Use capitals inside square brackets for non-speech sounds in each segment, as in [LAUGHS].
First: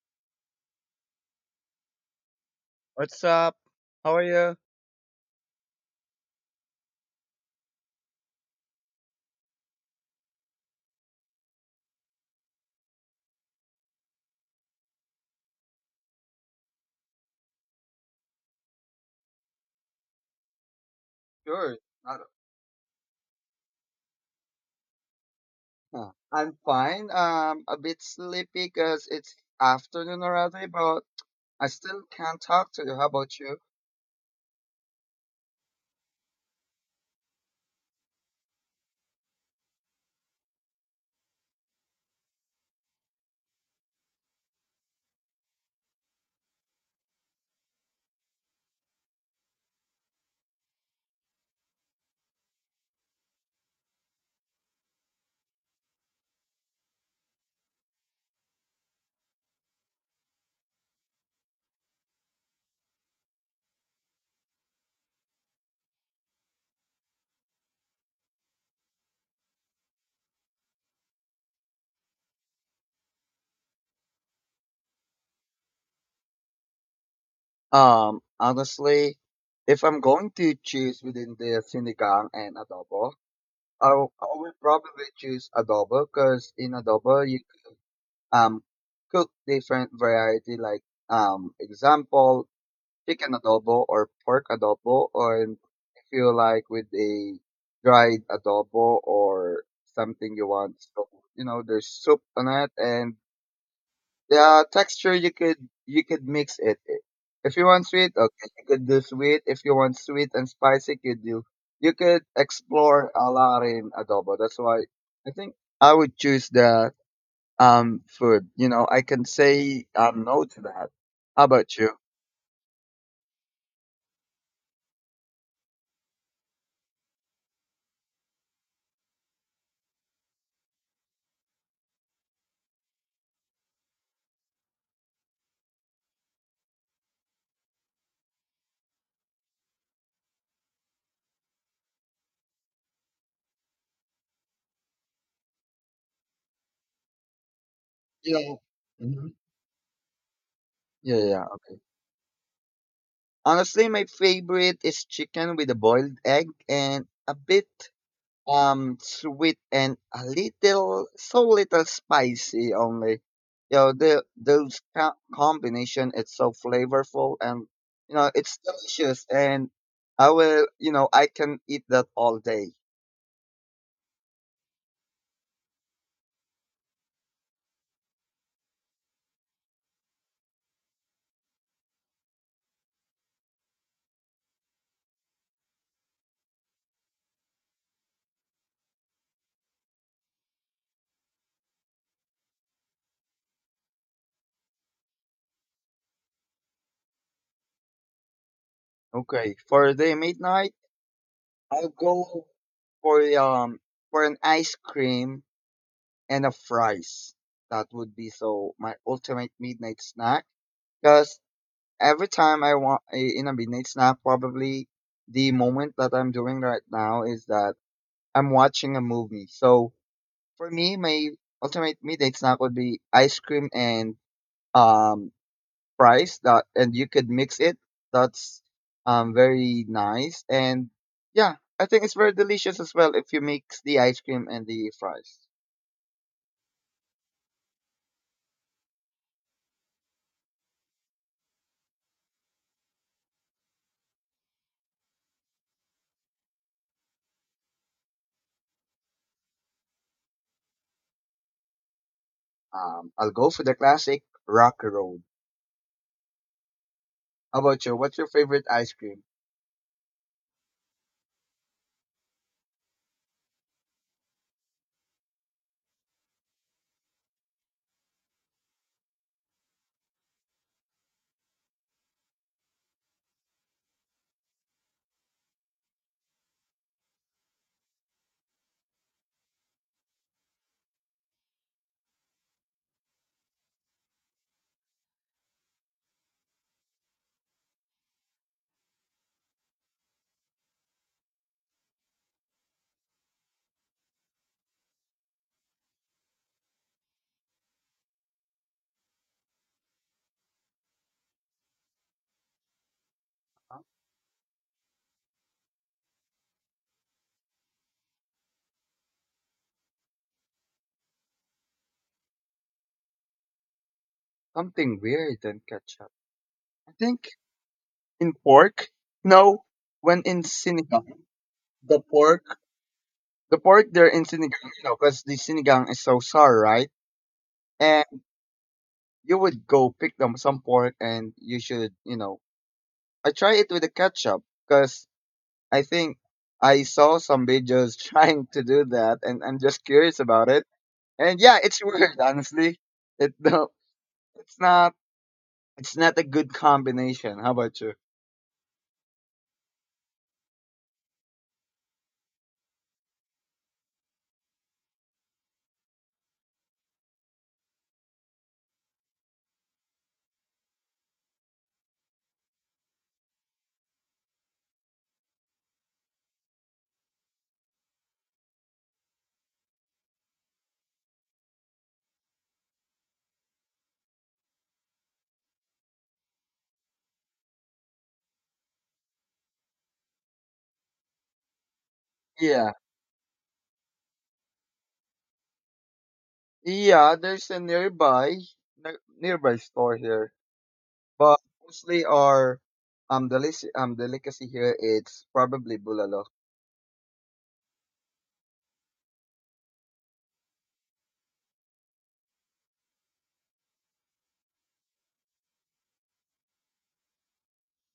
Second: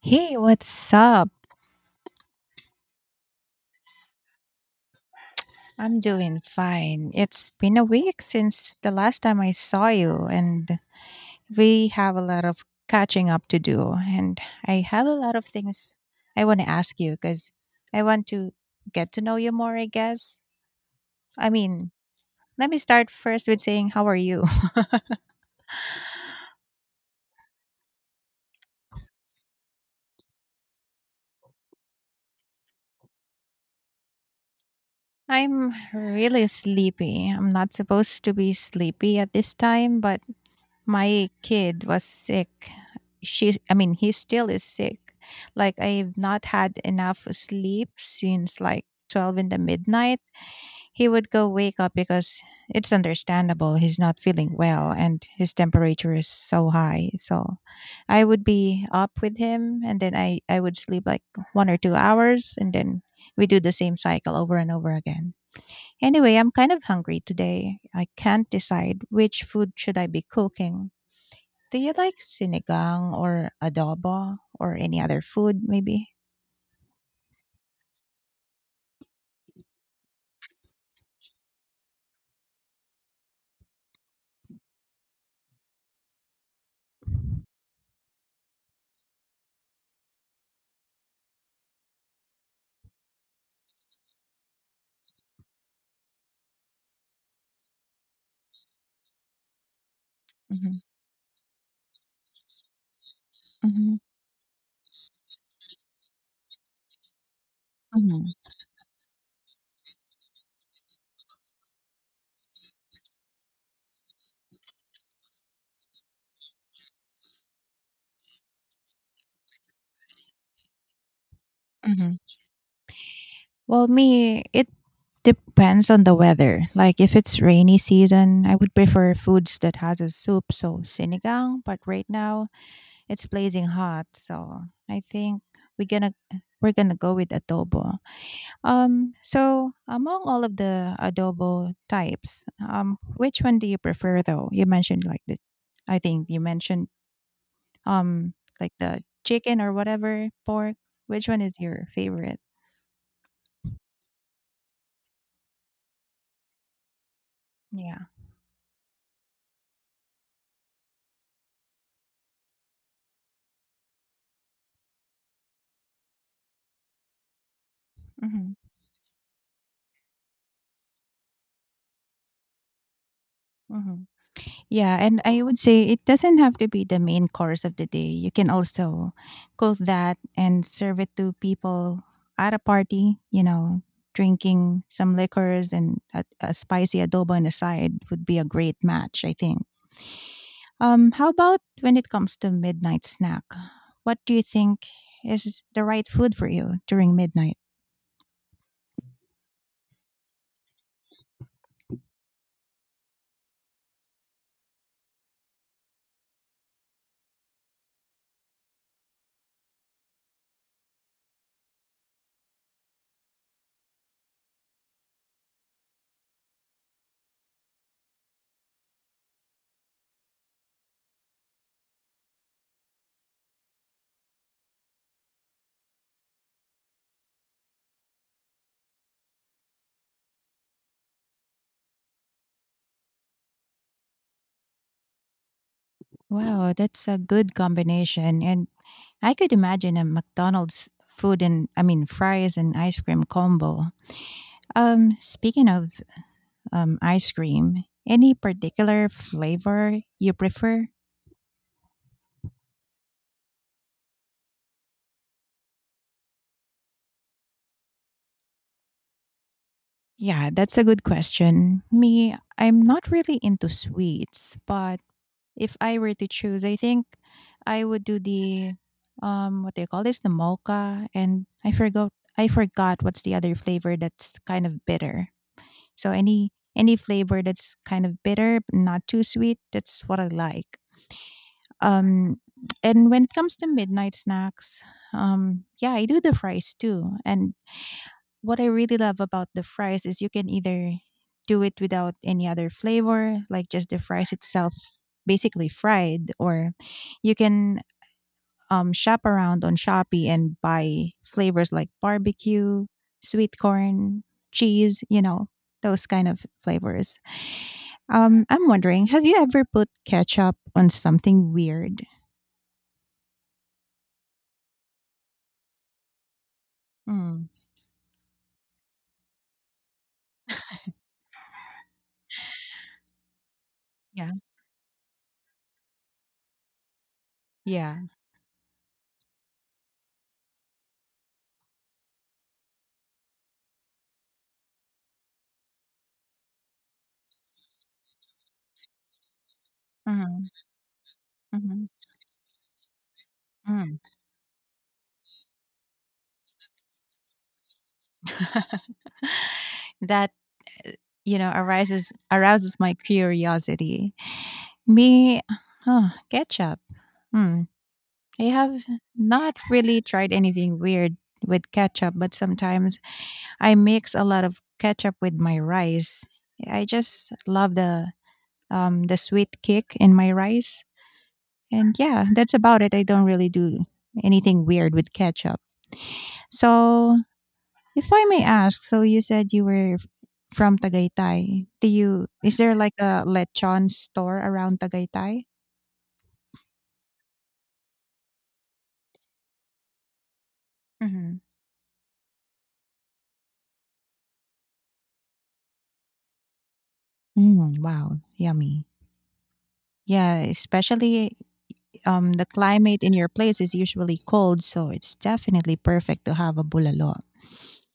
Hey, what's up? What's up? How are you? I'm doing fine. It's been a week since the last time I saw you, and we have a lot of catching up to do. And I have a lot of things I want to ask you because I want to get to know you more, I guess. I Sure. mean, Uh, let me start first with saying, How are you? huh. I'm fine. A bit sleepy because it's afternoon already, but I still can't talk to you. How about you? [LAUGHS] I'm really sleepy. I'm not supposed to be sleepy at this time, but my kid was sick. He still is sick. Like, I've not had enough sleep since like 12 in the midnight. He would go wake up because it's understandable. He's not feeling well and his temperature is so high. So I would be up with him and then I would sleep like 1 or 2 hours and then we do the same cycle over and over again. Anyway, I'm kind of hungry today. I can't decide which food should I be cooking. Do you like sinigang or adobo or any other food maybe? Honestly, if I'm going to choose between the sinigang and adobo, I will probably choose adobo because in adobo you um cook different variety like example chicken adobo or pork adobo, or and if you like with a dried adobo or something you want. Mhm, So you know, there's soup on it, and mhm, the texture you could mix it. If you want sweet, mhm, okay, you could do sweet. If you want sweet and spicy, you could do. You could explore a lot in adobo. That's why I think I would choose the food. You know, I can say no to that. How about you? mhm. Well, me, it depends on the weather. Like if it's rainy season, I would prefer foods that has a soup, so sinigang, but right now it's blazing hot, so I think we're gonna we're gonna go with adobo. So among all of the adobo types, which one do you prefer though? You mentioned like the I think you mentioned Um, You like the know. chicken or whatever, pork? Yeah, yeah, Which one yeah, is okay. your favorite? Honestly, my favorite is chicken with a boiled egg and a bit Yeah. Sweet and a little so little spicy only. You know, the those combination it's so flavorful and you know, Mhm. it's delicious and I will, you know, I can eat that all day. Mhm. Yeah, and I would say it doesn't have to be the main course of the day. You can also cook that and serve it to people at a party, you know, drinking some liquors and a spicy adobo on the side would be a great match, I think. How about when it comes to midnight snack? What do you think is the right food for you during midnight? Okay, for the midnight, I'll go for um for an ice cream and a fries. That would be so my ultimate midnight snack. Because every time I want a in a midnight snack, probably the moment that I'm doing right now is that I'm watching a movie. So for me, my ultimate midnight snack would be ice cream and um fries. That and you could mix it. That's very nice and yeah, I think it's very delicious as well if you mix the ice cream and the fries. Wow, that's a good combination. And I could imagine a McDonald's food and I mean fries and ice cream combo. Speaking of ice cream, any particular flavor you prefer? I'll go for the classic Rocky Road. How about you? What's your favorite ice cream? Yeah, that's a good question. Me, I'm not really into sweets, but if I were to choose, I think I would do the what do you call this? The mocha and I forgot what's the other flavor that's kind of bitter. So any flavor that's kind of bitter, but not too sweet, that's what I like. Um, and when it comes to midnight snacks, yeah, I do the fries too. And what I really love about the fries is you can either do it without any other flavor, like just the fries itself, basically fried, or you can shop around on Shopee and buy flavors like barbecue, sweet Huh? corn, cheese, you know, those kind of flavors. I'm wondering, have you ever put ketchup on something weird? Something weird than ketchup. I think Mm, in pork. No, when in sinigang, the pork, the pork they're in yeah. sinigang, you know, because the sinigang is so sour, right? Yeah. And you would go pick them some pork, and you should, you know, I try it with the ketchup because I think I saw some videos [LAUGHS] trying to do that, and I'm just curious Mhm, about it. And yeah, it's mhm, weird, honestly. It [LAUGHS] mm. It's not it's not a good combination. How about you? That, arises arouses my curiosity. Me ketchup. Hmm, I have not really tried anything weird with ketchup, but sometimes I mix a lot of ketchup with my rice. I just love the sweet kick in my rice, and yeah, that's about it. I don't really do anything weird with ketchup. So if I may ask, so you said you were from Tagaytay. Do you Is Yeah. there like a lechon store around Tagaytay? Yeah, there's a nearby nearby store here. Mm-hmm. But mostly our delicacy here it's probably bulalo. Mm, wow, yummy. Yeah, especially the climate in your place is usually cold, so it's definitely perfect to have a bulalo.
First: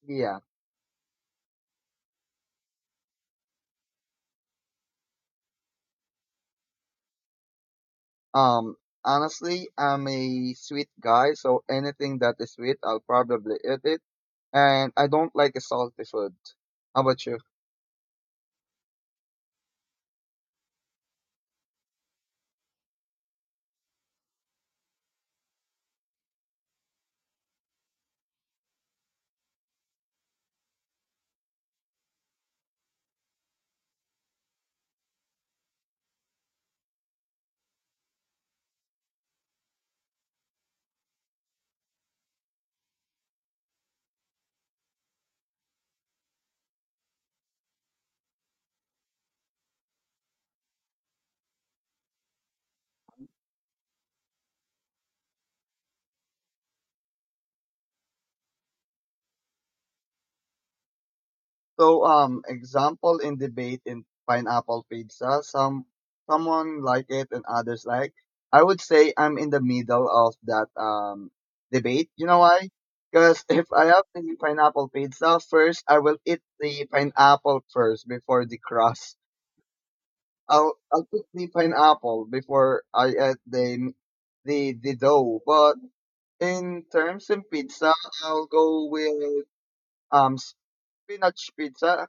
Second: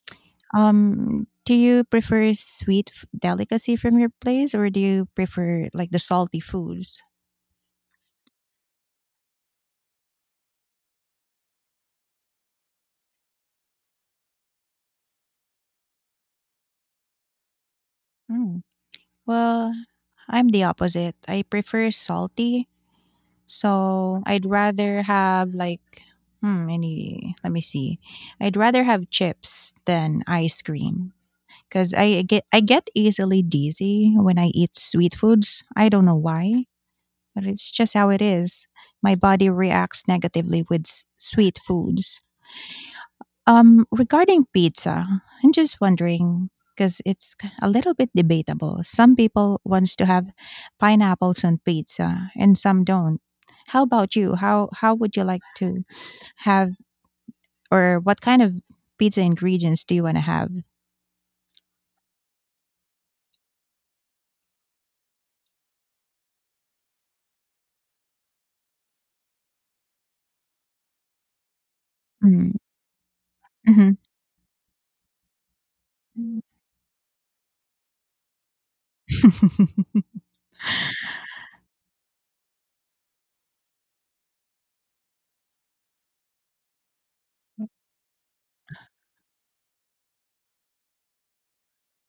Yeah. Do you prefer sweet delicacy from your place, or do you prefer like the salty foods? Um honestly I'm a sweet guy, so anything that is sweet I'll probably eat it. And I don't like a salty food. How about you? Mm. Well, I'm the opposite. I prefer salty, so I'd rather have like hmm, any. Let me see. I'd rather have chips than ice cream because I get easily dizzy when I eat sweet foods. I don't know why, but it's just how it is. My body reacts negatively with sweet foods. Regarding pizza, I'm just wondering because it's a little bit debatable. Some people wants to have pineapples on pizza, and some don't. How about you? How would you like to have, or what kind of pizza ingredients do you want to have? So, example in debate in pineapple pizza, some someone like it and others like. I would say I'm in the middle of that debate. You know why? Because [LAUGHS] if I Mm-hmm. have the pineapple pizza first, I will eat the pineapple first before the crust. [LAUGHS] I'll put the pineapple before I add the dough. But in terms of М. pizza, I'll go with um spinach pizza.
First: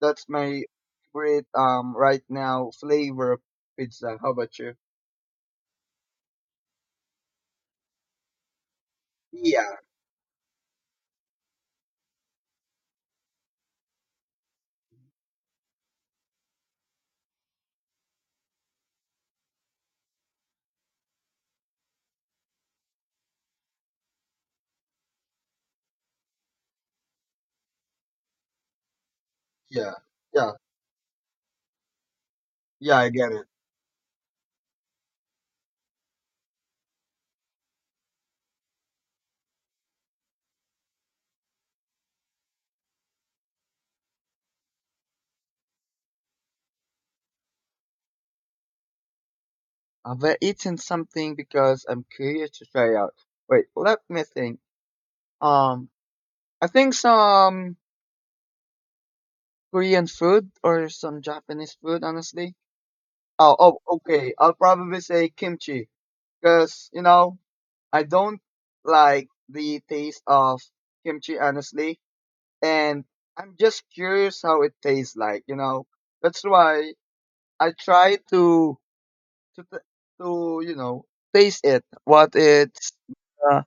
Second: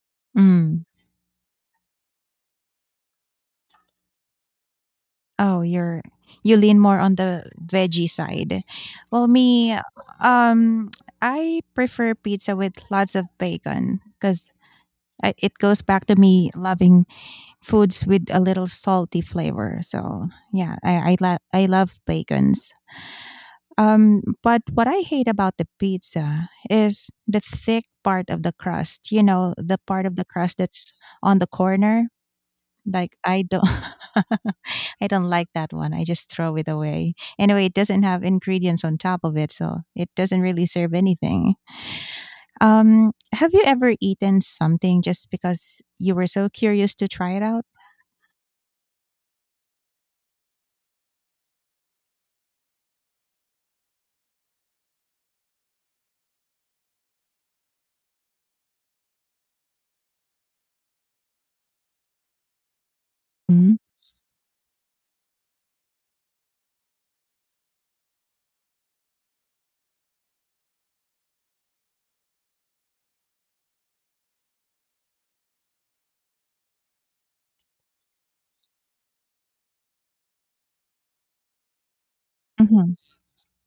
That's my Mm. favorite right now flavor of pizza. How about you? Oh, you lean more on the veggie side. Well, me, Yeah, um, I prefer pizza with lots of bacon because it goes back to me loving foods with a little salty flavor. So yeah, I love bacons. But what I hate about the pizza is the thick part of the crust. You know, the yeah, part of the yeah, crust that's on the corner. yeah. I Like get I it. don't, [LAUGHS] I don't like that one. I just throw it away. Anyway, it doesn't have ingredients on top of it, so it doesn't really serve anything. Have you ever eaten something just because you were so curious to try it out? Have I eaten something because I'm curious to try out? Wait, let me think. Um, I think some Korean food or some Japanese food. Honestly. Oh, okay. I'll probably say kimchi because you know I don't like the taste of kimchi honestly and I'm just curious how it tastes like. You know, that's why I try to to t- to you know taste it, what it's Mhm. uh,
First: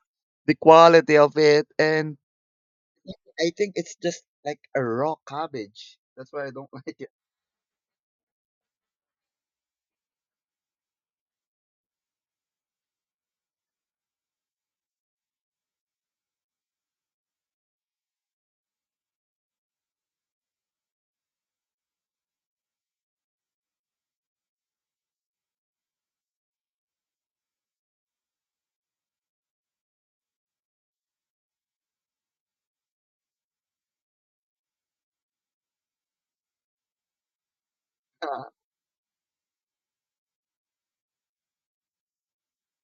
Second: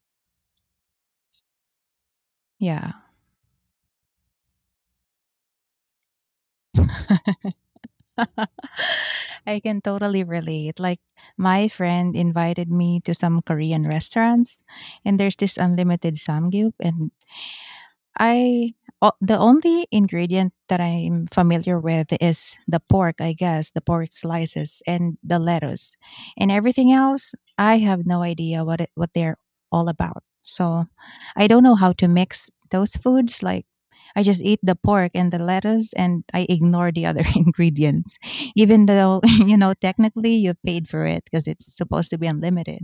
the quality of it, and Yeah. I think it's just like a raw cabbage. That's why I don't [LAUGHS] like it. [LAUGHS] I can totally relate. Like my friend invited me to some Korean restaurants and there's this unlimited samgyup and I o the only ingredient that I'm familiar with is the pork, I guess, the pork slices and the lettuce. And everything else, I have no idea what they're all about. So, I don't know how to mix those foods like I just eat the pork and the lettuce and I ignore the other [LAUGHS] ingredients [LAUGHS] even though, [LAUGHS] you know, technically you paid for it because it's supposed to be unlimited.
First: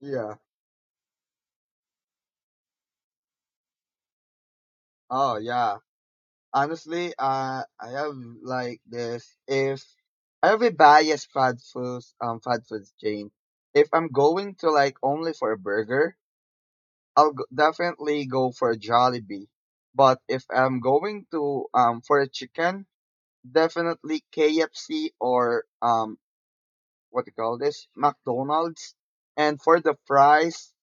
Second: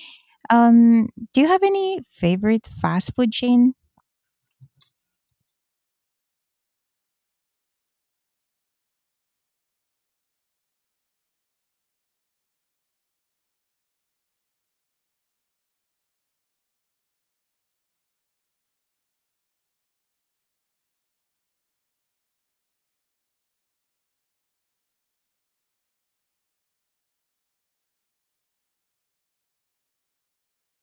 yeah. Do you have any favorite fast food chain? Oh yeah. Honestly, I have like this. If I have a bias fast foods chain. If I'm going to like only for a burger, I'll definitely go for Jollibee. But if I'm going to for a chicken, definitely KFC or what do you call this McDonald's. And for the fries,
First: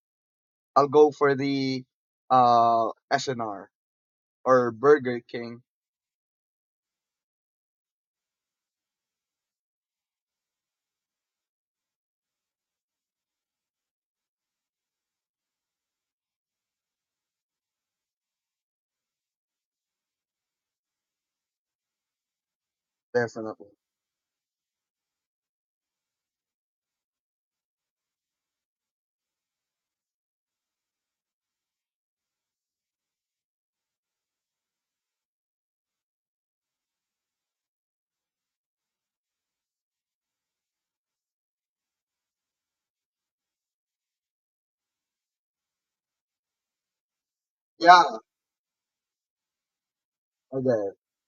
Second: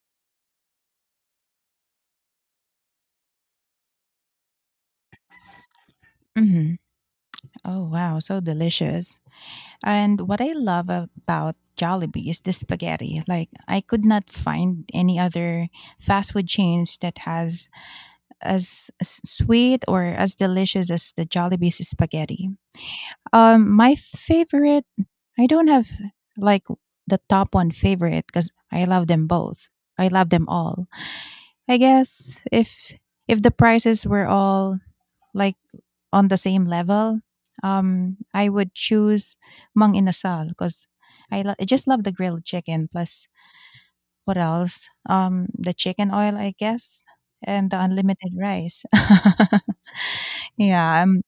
I'll go for the SNR or Burger King. Mhm. Oh wow, so delicious. And what I love about Jollibee is the spaghetti. Like I could not find any other fast food chains that has as sweet or as delicious as the Jollibee's spaghetti. Definitely. My favorite I don't have like the top one favorite cuz I love them both. I love them all. I guess if the prices were all like on the same level, I would choose mang inasal because I just love the grilled chicken. Plus, what else? The chicken oil, I guess, and the Yeah. unlimited rice. [LAUGHS] Okay. Yeah,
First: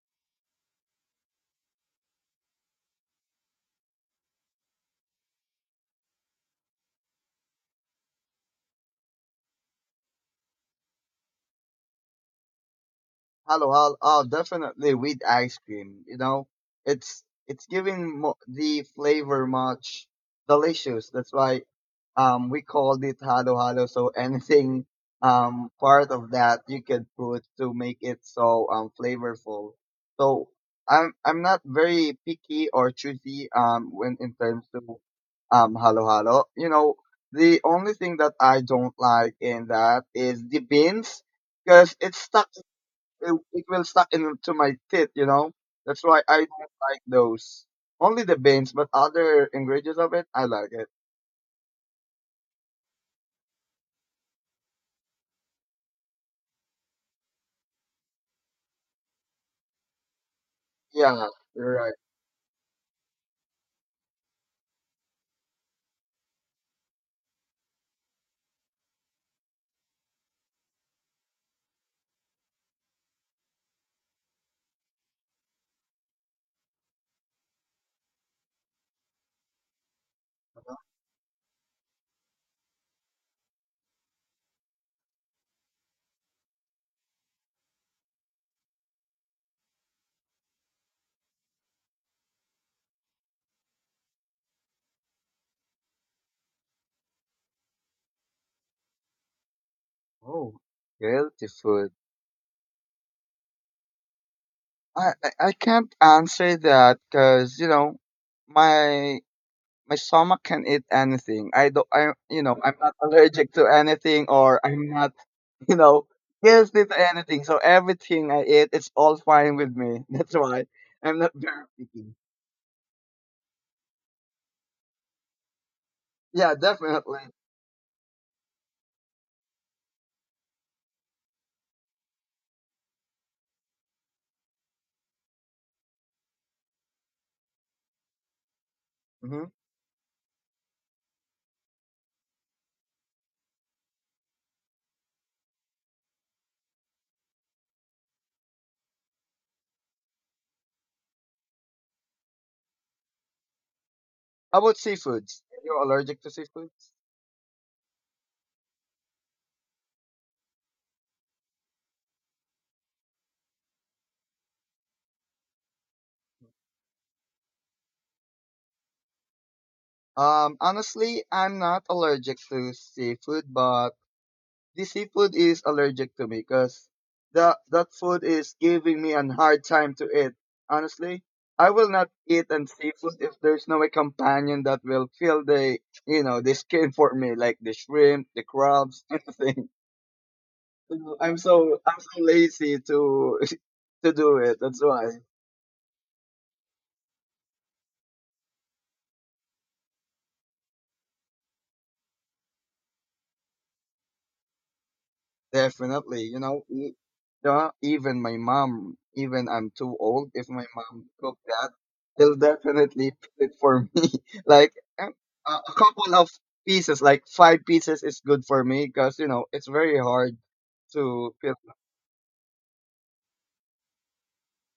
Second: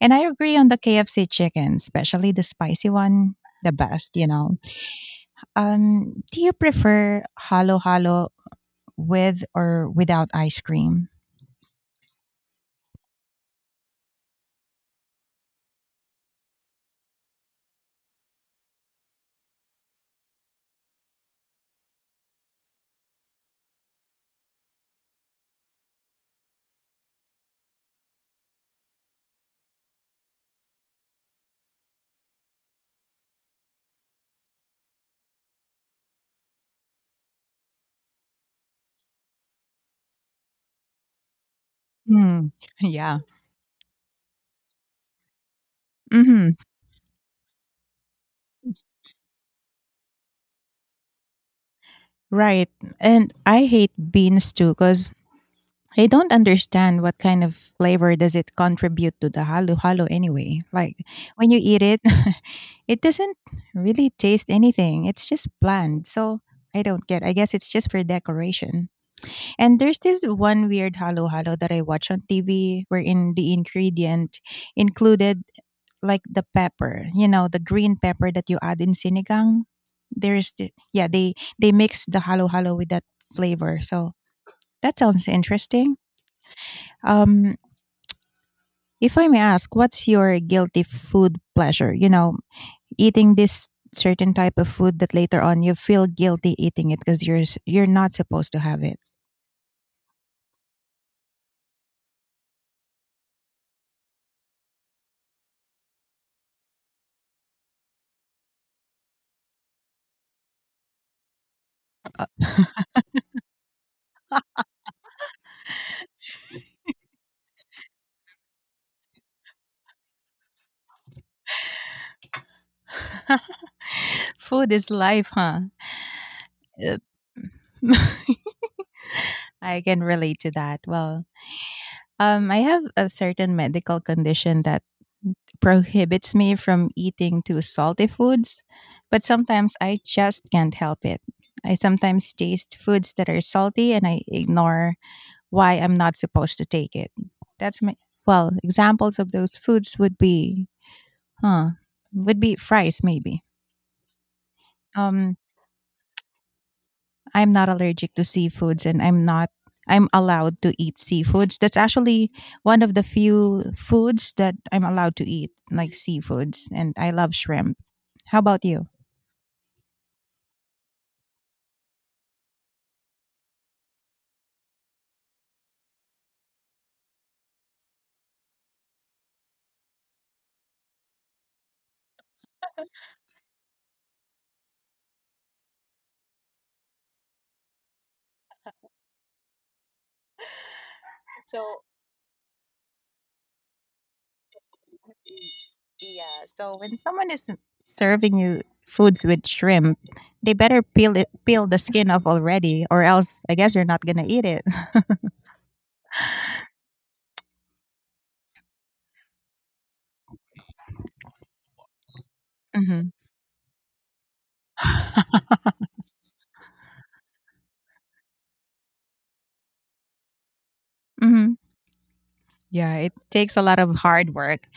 and I agree on the KFC chicken, especially the spicy one, the best. You know. Do you prefer halo halo with or without ice cream? Hello, hello. Oh, definitely with ice cream. You know, it's giving the flavor much delicious. That's why we called it halo halo. So [LAUGHS] anything part of that you could put to make it so flavorful. So I'm not very picky or choosy when in terms to halo halo. You know, the only thing that I don't like in that is the beans because Mm, yeah. it, it will stuck into my teeth, you know. That's why I Mhm. don't like those. Only the beans, but other ingredients of it, I like it. Right. And I hate beans too cuz I don't understand what kind of flavor does it contribute to the halo-halo anyway. Like Yeah, when you you're eat right. it, [LAUGHS] it doesn't really taste anything. It's just bland. So I don't get. I guess it's just for decoration. And there's this one weird halo halo that I watch on TV wherein the ingredient included like the pepper, you know, the green pepper that you add in sinigang. There's the, yeah, they mix the halo halo with that flavor. So that sounds interesting. Um if I may ask, what's your guilty food pleasure? You know, eating this certain type of food that later on you feel guilty eating it because you're not supposed to have it. Oh, guilty food. I can't answer that because you know my my stomach can eat anything. I don't. I you know I'm not allergic to anything, or I'm not [LAUGHS] you know guilty to anything. So everything I eat, it's all fine with me. [LAUGHS] That's why I'm not very picky. [LAUGHS] Food is life, huh? Yeah, definitely. [LAUGHS] I can relate to that. Well, I have a certain medical condition that prohibits me from eating too salty foods, but Mhm. sometimes I just can't help it. I sometimes taste foods that are salty and I ignore why I'm not supposed to take it. That's my examples of those foods would be huh, would be fries maybe. How about Um seafoods? You're allergic to seafoods? I'm not allergic to seafoods and I'm not I'm allowed to eat seafoods. That's actually one of the few foods that I'm allowed to eat, like seafoods, and I love shrimp. How about you? Honestly, I'm not allergic to seafood, but the seafood is allergic to me because that food is giving me a hard time to eat. Honestly, I will not eat an seafood if there's no a companion that will fill the you know the skin for me, like the shrimp, the crabs, [LAUGHS] anything. So So I'm so lazy to [LAUGHS] to do it. That's why. yeah. So when someone is serving you foods with shrimp, they better peel it, peel the skin off already, or else I guess you're not gonna eat it. [LAUGHS] Definitely, you know, even my mom, even I'm too old, if my mom cook that, they'll Hmm. definitely [LAUGHS] put it for me. [LAUGHS] Like um, a couple of pieces, like 5 pieces is good for me because, you know, it's very hard to feel. Hmm. Yeah, it takes a lot of hard work.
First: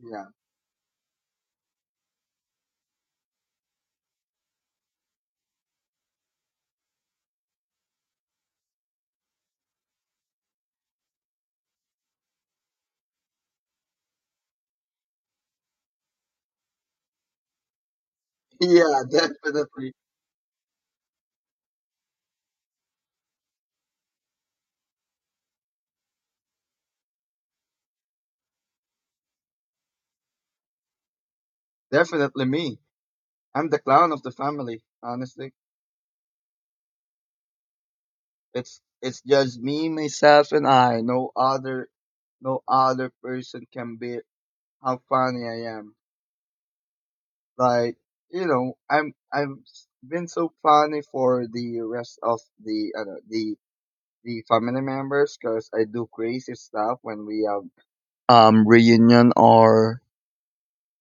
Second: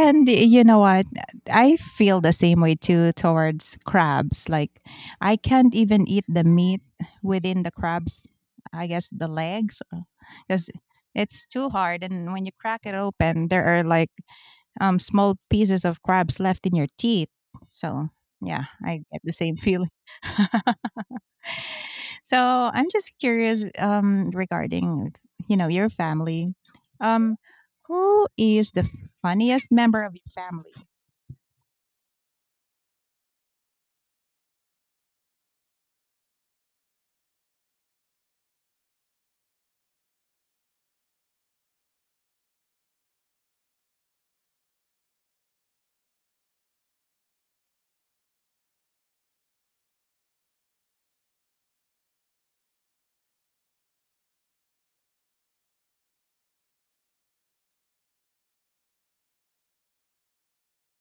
Yeah. You know what? I feel the same way too towards crabs. Like I can't even eat the meat within the crabs. I guess the legs, because it's too hard. And when you crack it open, there are like small pieces of crabs left in your teeth. So [LAUGHS] yeah, Yeah, I get the same feeling. definitely. [LAUGHS] So I'm just curious regarding, you know, your family. Um, who is the funniest member of your family? Definitely me. I'm the clown of the family, honestly. It's just me, myself, and I. No other person can be how funny I am. Like, you know, I've been so funny for the rest of the I don't the family members because I do crazy stuff when we have reunion or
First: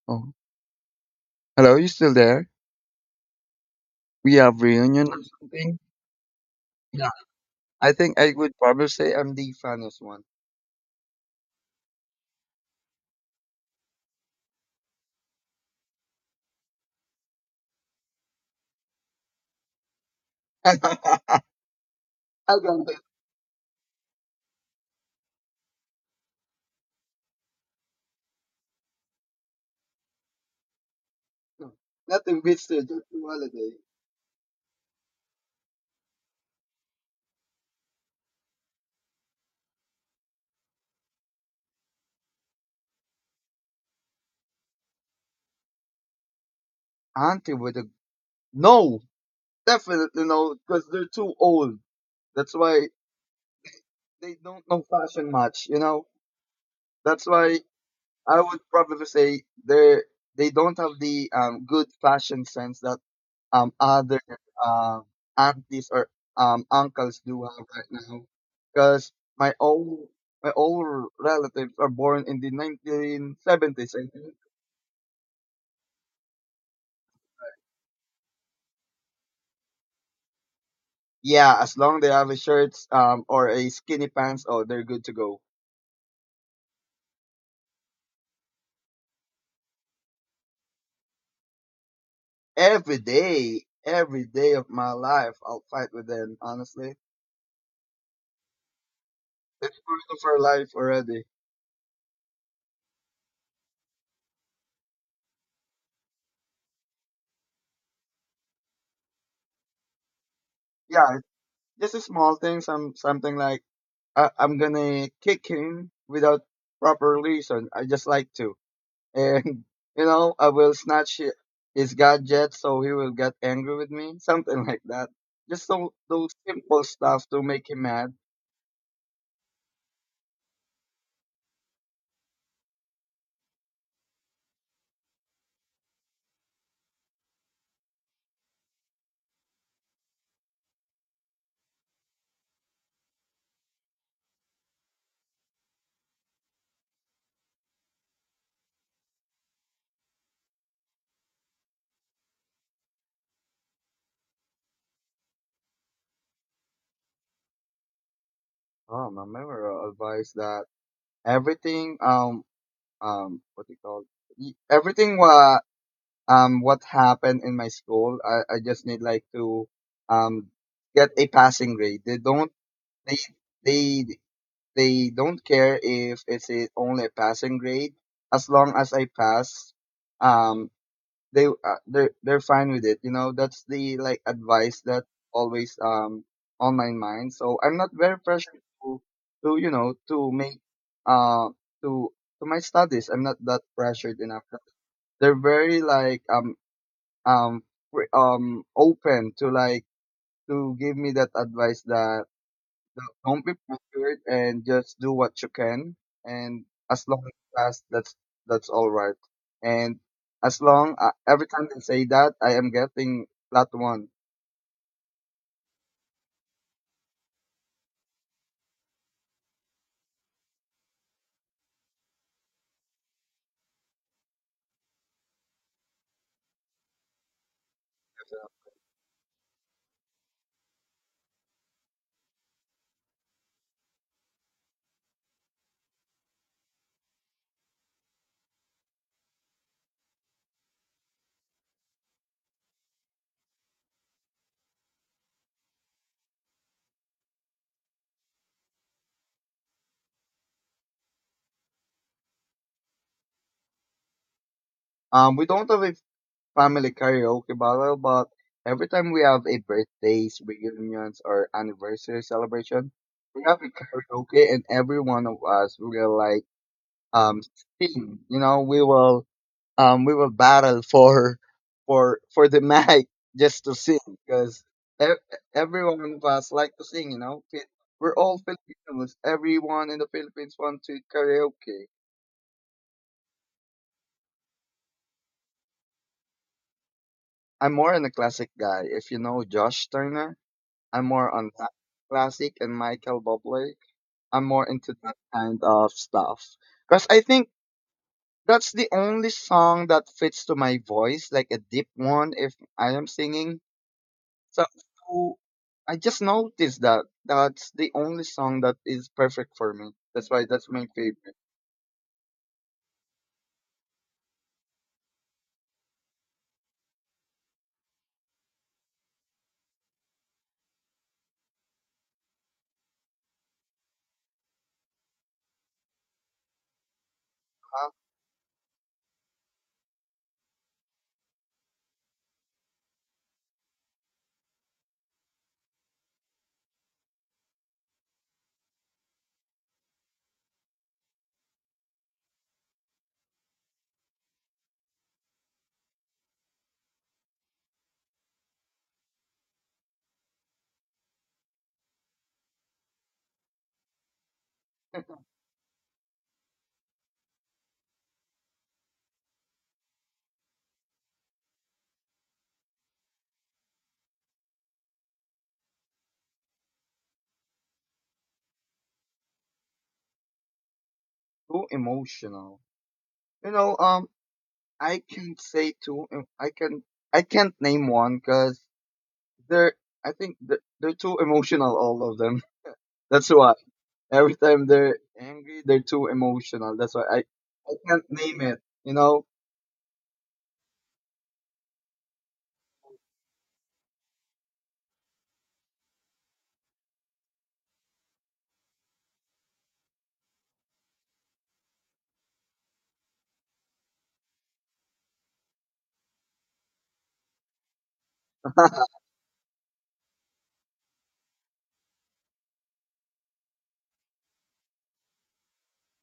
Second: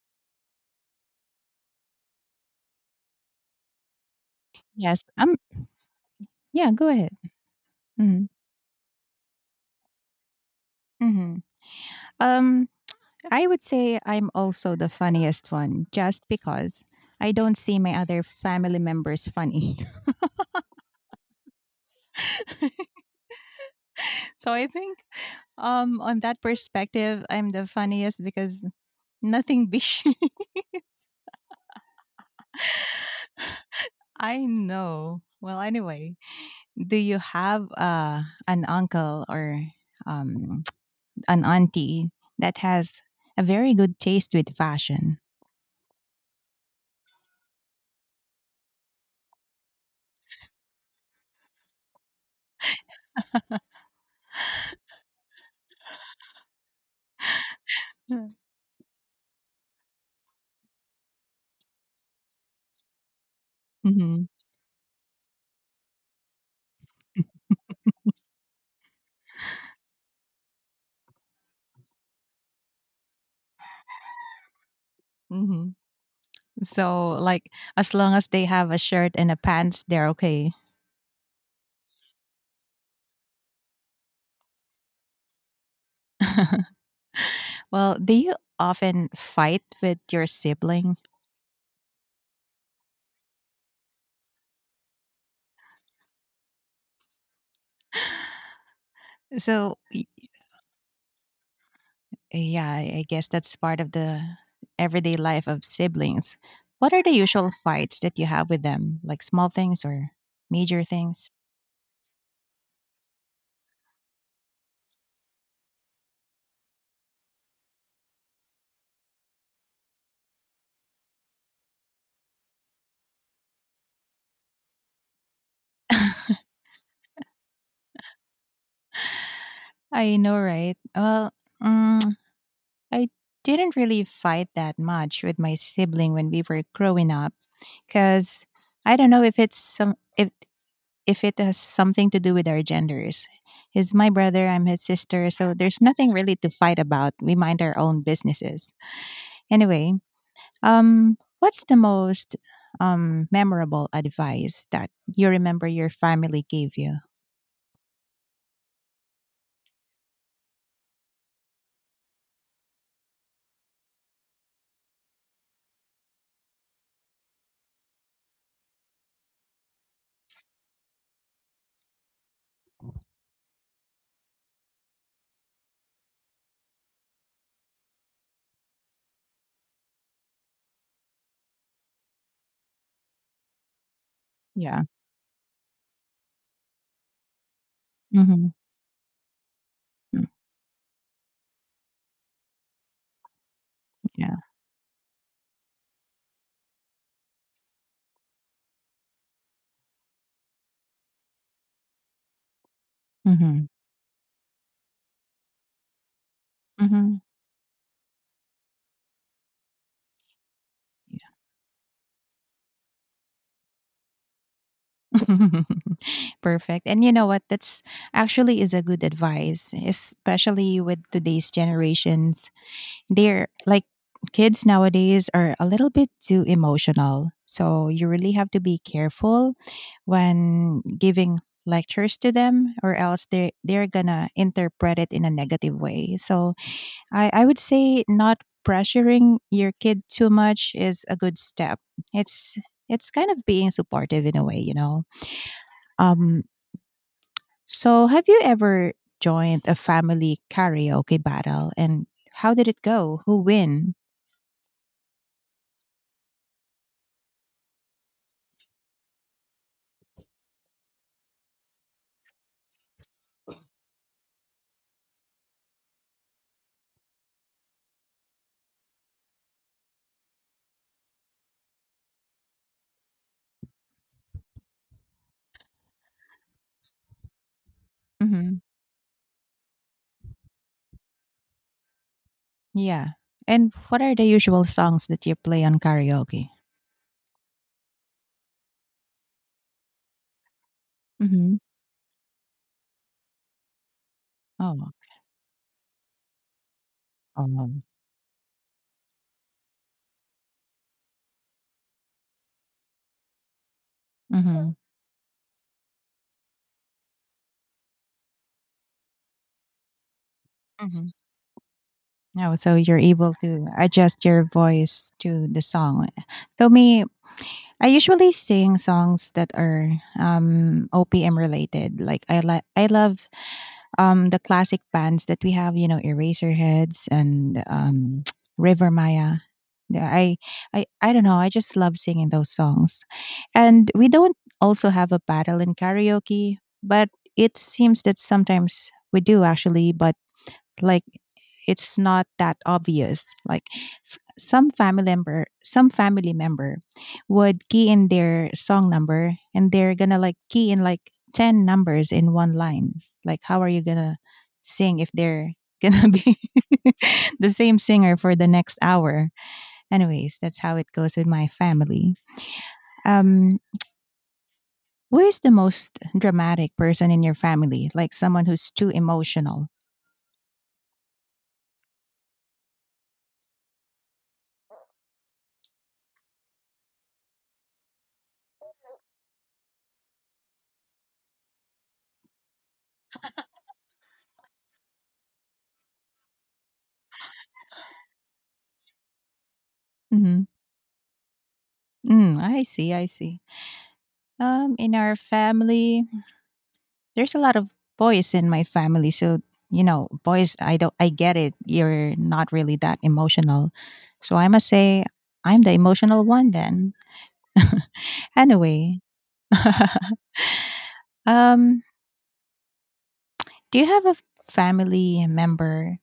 oh hello you still there we have Yes. reunion or something Yeah. Go yeah ahead. I think Mm-hmm. I would probably say I'm the funniest one. Mm-hmm. Um. I would say I'm also the funniest one just because I don't see my other family members funny. [LAUGHS] I don't [LAUGHS] So I think on that perspective I'm the funniest because nothing big. [LAUGHS] know. Nothing beats the Dirty holiday. I know. Well, anyway, do you have an uncle or um [TSK] an auntie that has a very good taste with fashion? Auntie with a no definitely no because they're too old, that's why they don't know fashion much, you know. That's why I would probably say they don't have the good fashion sense that other Mhm. um aunties or uncles do have right now. Because my old my old relatives are born in the 1970s. I think. Mhm. So, like, as long as they have a shirt and a pants, they're okay. Yeah, as long they have a shirt or a skinny pants, oh they're good to go. Well, do you often fight with your sibling? Every day of my life, I'll fight with them. Honestly, So, it's part y- of our life already. yeah, I guess that's part of the everyday life of siblings. What are the usual fights that you have with them? Like small things or major Yeah, things? just a small thing, some something like I'm gonna kick him without proper reason. I just like to, and [LAUGHS] you know, I will snatch his gadget so he will get angry with me, [LAUGHS] something like that. Just so those [LAUGHS] simple stuff to make him mad. I know, right? Well, mm I didn't really fight that much with my sibling when we were growing up because I don't know if it's some if it has something to do with our genders. He's my brother, I'm his sister, so there's nothing really to fight about. We mind our own businesses. Anyway, what's the most memorable advice that you remember your family gave you? Oh, my memorable advice that everything what do you call y- everything what happened in my school. I just need like to um get a passing grade. They they they don't care if it's a, only a passing grade as long as I pass, um they're fine with it, you know. That's the like advice Yeah. that always on my mind, so I'm not very pressured to you know Mm. to make uh to to my studies, I'm not that pressured Yeah. enough. They're very like um open to like to give me that advice that no, don't be Mm-hmm. pressured and just do what you can. And as Mm-hmm. long as you pass, that's all right. And as long Yeah. every time they say that, I am getting that one. [LAUGHS] Perfect. And you know what? That's actually is a good advice, especially with today's generations. They're like, kids nowadays are a little bit too emotional. So you really have to be careful when giving lectures to them, or else they're gonna interpret it in a negative way. So I would say not pressuring your kid too much is a good step. It's it's kind of being supportive in a way, you know. Um so have you ever joined a family karaoke battle, and how did it go? Who win? We don't have a family karaoke battle, but every time we have a birthdays, reunions, or anniversary celebration, we have a karaoke, and every one of us will like um sing. You know, we will battle for the [LAUGHS] mic just to sing because everyone of us like to sing. You know, we're all Filipinos. Everyone in the Philippines wants to karaoke. Yeah. And what are the usual songs that you play on karaoke? I'm more on the classic guy. If you know Josh Turner, I'm more on Mhm. that classic and Michael Bublé. I'm more Oh, into that kind of stuff because I think um, that's the only song that fits to my voice, like a deep one. If I am singing So, mhm, so I just noticed that that's the only song that is perfect for me. That's why that's my mhm. favorite. Oh, so you're able to adjust your voice to the song. So me, I usually sing songs that are OPM related. Like I love the classic bands that we have, you know, eraserheads and Uh, [TSK] river maya. The- I, I don't know, I just love singing those songs, and we don't also have a battle in karaoke, but it seems that sometimes we do actually, but like, it's not that obvious. Like, some family member would key in their song number, and they're gonna like key in like 10 numbers in one line. Like how are you gonna sing if they're gonna be [LAUGHS] the same singer for the next hour? Anyways, that's how it goes with my family. um who is the most dramatic person in your family, like someone who's too emotional? too emotional. You know, I can say too. I can I can't name one because they're I think they're too emotional. All of them. [LAUGHS] That's why every time they're angry, they're too emotional. That's why I can't name it. Mm-hmm. Mm, I see, I see. In our family, there's a lot of boys in my family, so you know, boys, I don't I get it, you're not really that emotional, so I must say I'm the emotional one then. [LAUGHS] Anyway. [LAUGHS] um do you have a family member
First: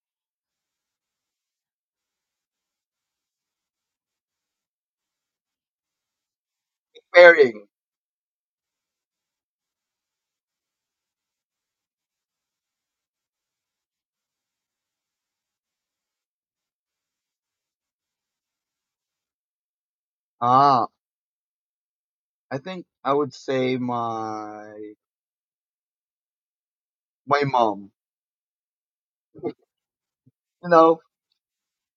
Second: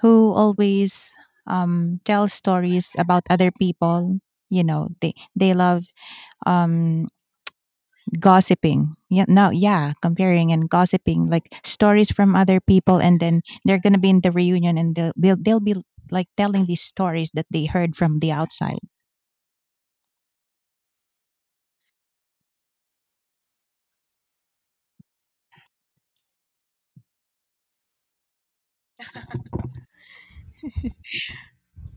who always tells stories about other people? You know, they love um [LAUGHS] pairing. gossiping. Yeah, no, yeah, comparing and gossiping, like stories from other people, and then they're gonna be in the reunion, and they'll be like telling these stories that they heard from the outside. Ah, I think I would say my mom. [LAUGHS] You know,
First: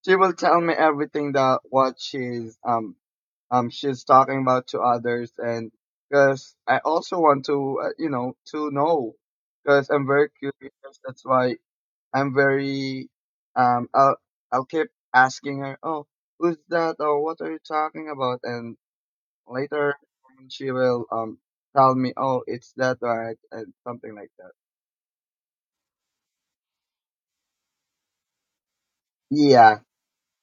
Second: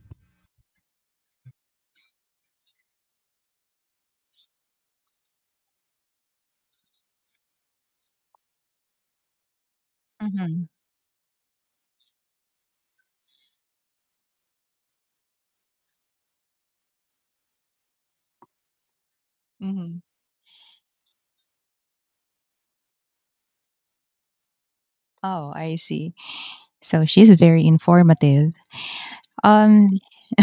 She will tell me everything that what she's talking about to others. And because I also want to you know to know, because I'm very curious. That's why I'm very, um I'll I'll keep asking her, "Oh, who's that? Or what are you talking about?" And later Hmm. on she will tell me, "Oh, it's that right?" and something like that. Oh, I see. So she's very informative. Yeah. Um, [LAUGHS]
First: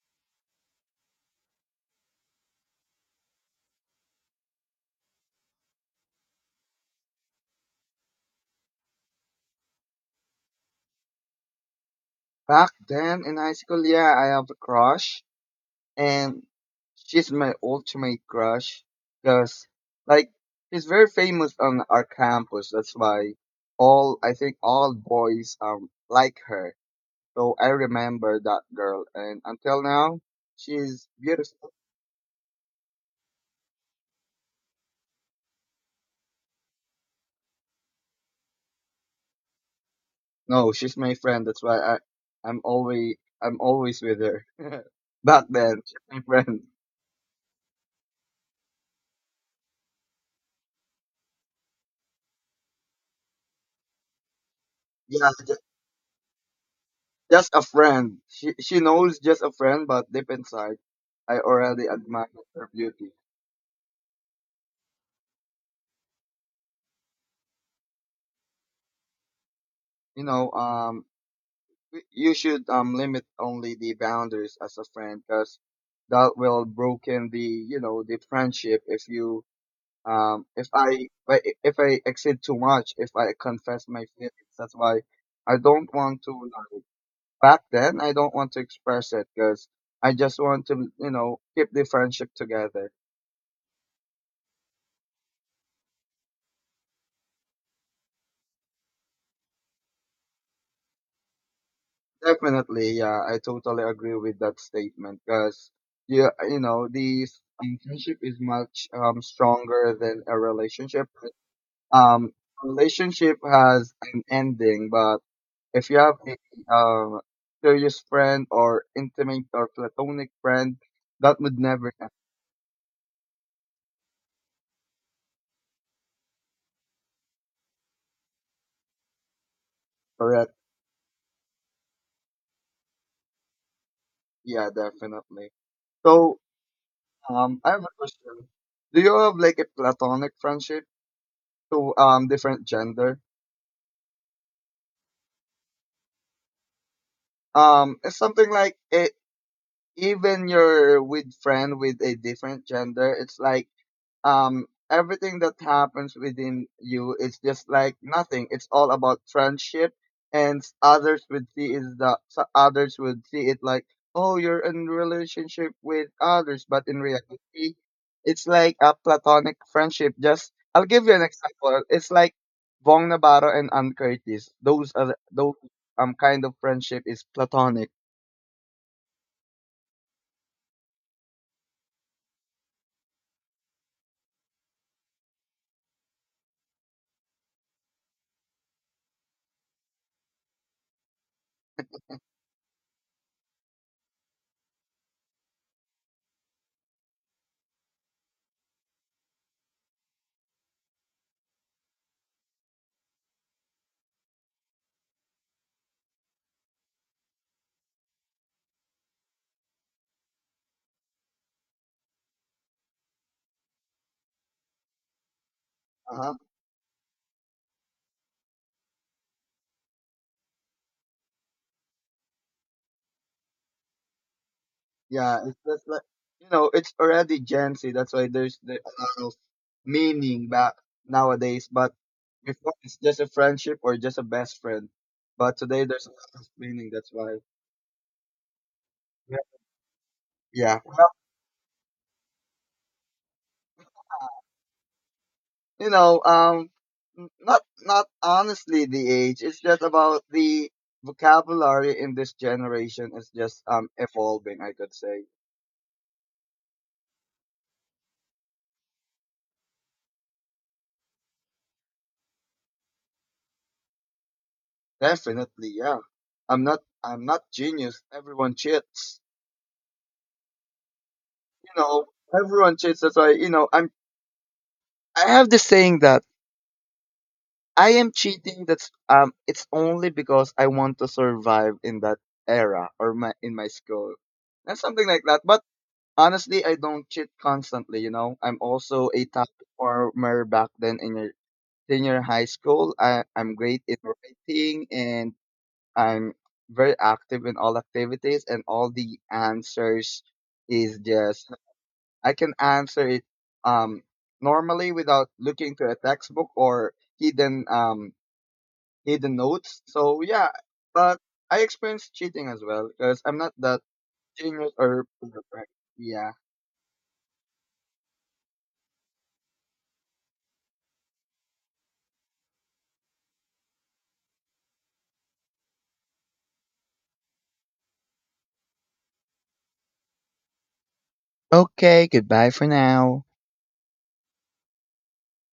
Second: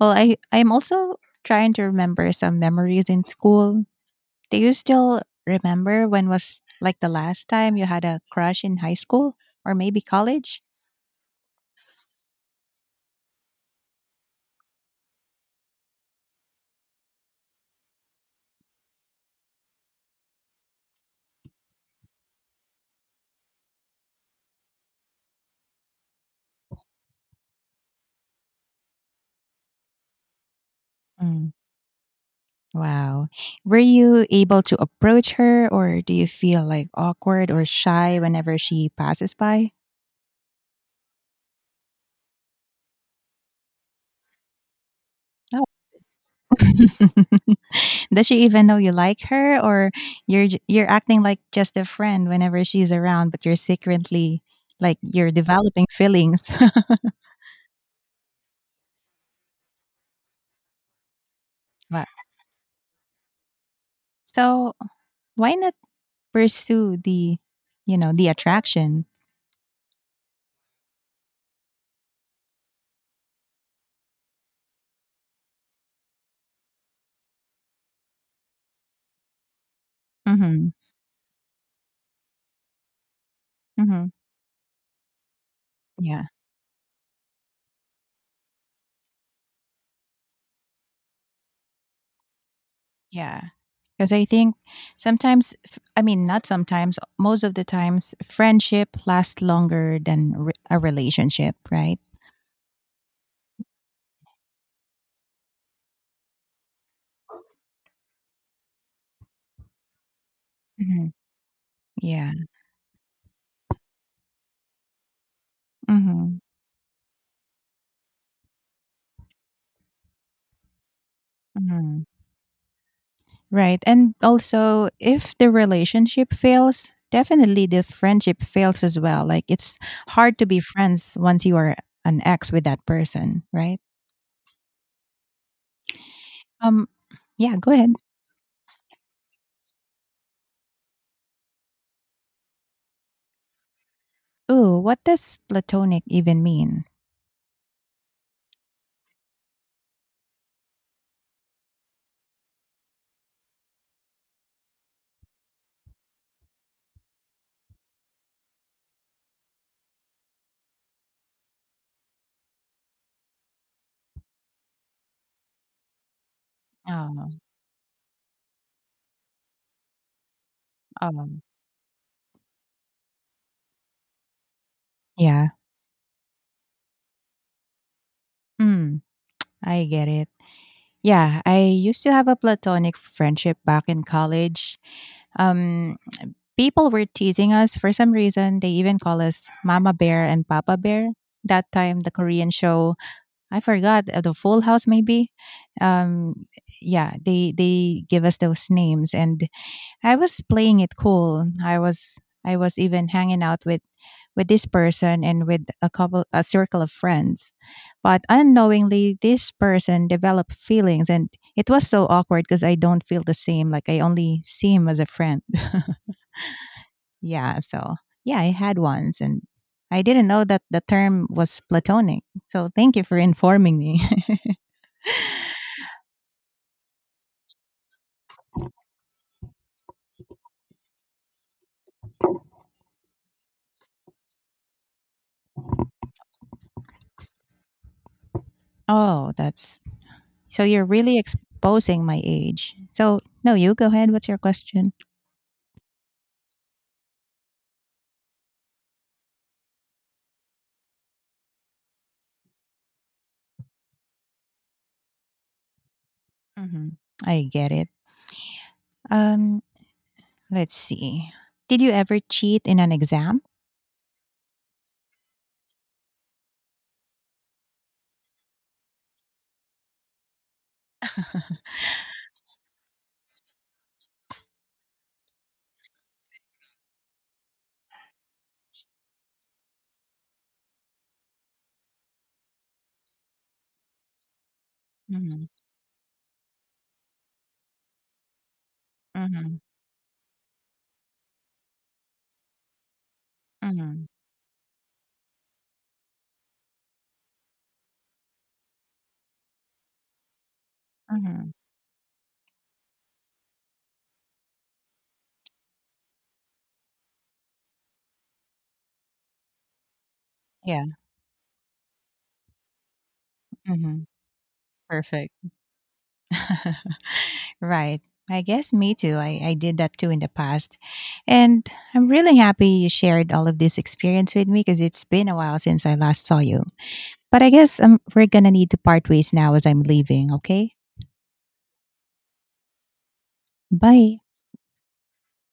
well, I'm also trying to remember some memories in school. Do you still remember when was like the last time you had a crush in high school or maybe college? Back then in high school, yeah, I have a crush, and she's my ultimate crush because, like, she's very famous on our campus. That's why all, I think all boys like her. So I remember that girl, and until now she's beautiful. Wow. Were you able to approach her, or do you feel like awkward or shy whenever she passes by? No, she's my friend, that's why i'm always I'm always with her. [LAUGHS] Back Oh. then she's my friend. [LAUGHS] Does she even know you like her, or you're acting like just a friend whenever she's around, but you're secretly, like, yeah you're ju- developing feelings? [LAUGHS] just a friend. She knows just a friend, but deep inside I already Wow. admire her beauty. So, why not pursue the, you know, the attraction? you know, um, you should limit only the boundaries as a friend, because that will broken the the friendship. If you if Mhm. I if if I exceed too much, if I confess my Mhm. feelings, that's why I don't want Yeah. to, like, back then I don't want to express it, because I just want to keep the friendship together. Yeah. Because I think I mean, not sometimes, most of the times, friendship lasts longer than a relationship, right? Definitely, yeah, I totally agree with that statement because, yeah, you know, friendship is much stronger than a Hmm. relationship. Yeah. Um, relationship has an ending, but if you have Hmm. a serious friend or intimate or platonic friend, that would never Hmm. end, Right. And also, if the relationship fails, definitely the friendship fails as well. Like, it's hard to correct? be friends once you are an ex with that person, right? Yeah, definitely. So, Um, yeah, I go have a ahead. question. Do you have like a platonic friendship to different gender? Ooh, what does platonic even mean? It's something like it, even you're with friend with a different gender, it's like everything that happens within you is just like nothing. It's all about friendship, and others would see is the, so others would see it like, oh, you're in relationship with others, but in Oh, reality, it's like a platonic friendship. Just I'll give you an um, example. It's like Bong Navarro and Ann Curtis. Yeah. Those kind of friendship is platonic. Mm, I get it. Yeah, I used to have a platonic friendship back in college. Um, people were teasing us for some reason. They even call us Mama Bear and Papa Bear. That time, the Korean show, I forgot the Full House, maybe. Um, yeah, they give us those names, and I was playing it cool. I was even hanging out with this person and with a couple, a circle of friends, but unknowingly this person developed feelings, and it was so awkward because I don't feel the same, like I only see him as a friend. [LAUGHS] Yeah, so yeah, I had once, and I didn't know that the term was platonic, so thank you for informing me. [LAUGHS] Yeah, it's that's like, you know, it's already Gen Z. That's why there's the a lot of meaning back nowadays. But before it's just a friendship or just a best friend. But today there's a lot of meaning. That's why. Oh, Yeah. that's. So Yeah. you're Well, really exposing my age. So no, you go ahead. What's your question? you know, not honestly the age. It's just about the vocabulary in this generation is just evolving, I could say. Hmm. I get it. Um, let's see. Did you ever cheat in an exam? Definitely. Yeah. I'm not genius. Everyone cheats. [LAUGHS] You know, everyone cheats. That's why, you know, I'm, I have this saying that I am cheating. That's it's only because I want to survive in that era or my in my school, and something like that. Hmm. But honestly, I don't cheat constantly. You know, I'm also a top Hmm. performer back then in your senior high school. I'm great in Hmm. writing and I'm very active in all activities, and all the answers is just Hmm. I can answer it um, normally without looking to a textbook or hidden, hidden notes. So yeah, Yeah. but I experienced cheating as well because I'm not that Hmm. genius or Perfect. perfect. Yeah. Right. I guess me too. I did that too in the past. And I'm really happy you shared all of this experience with me, because it's been a while since I last saw you. But I guess we're going to need to part ways now as I'm leaving, okay? Okay, goodbye for now. Bye.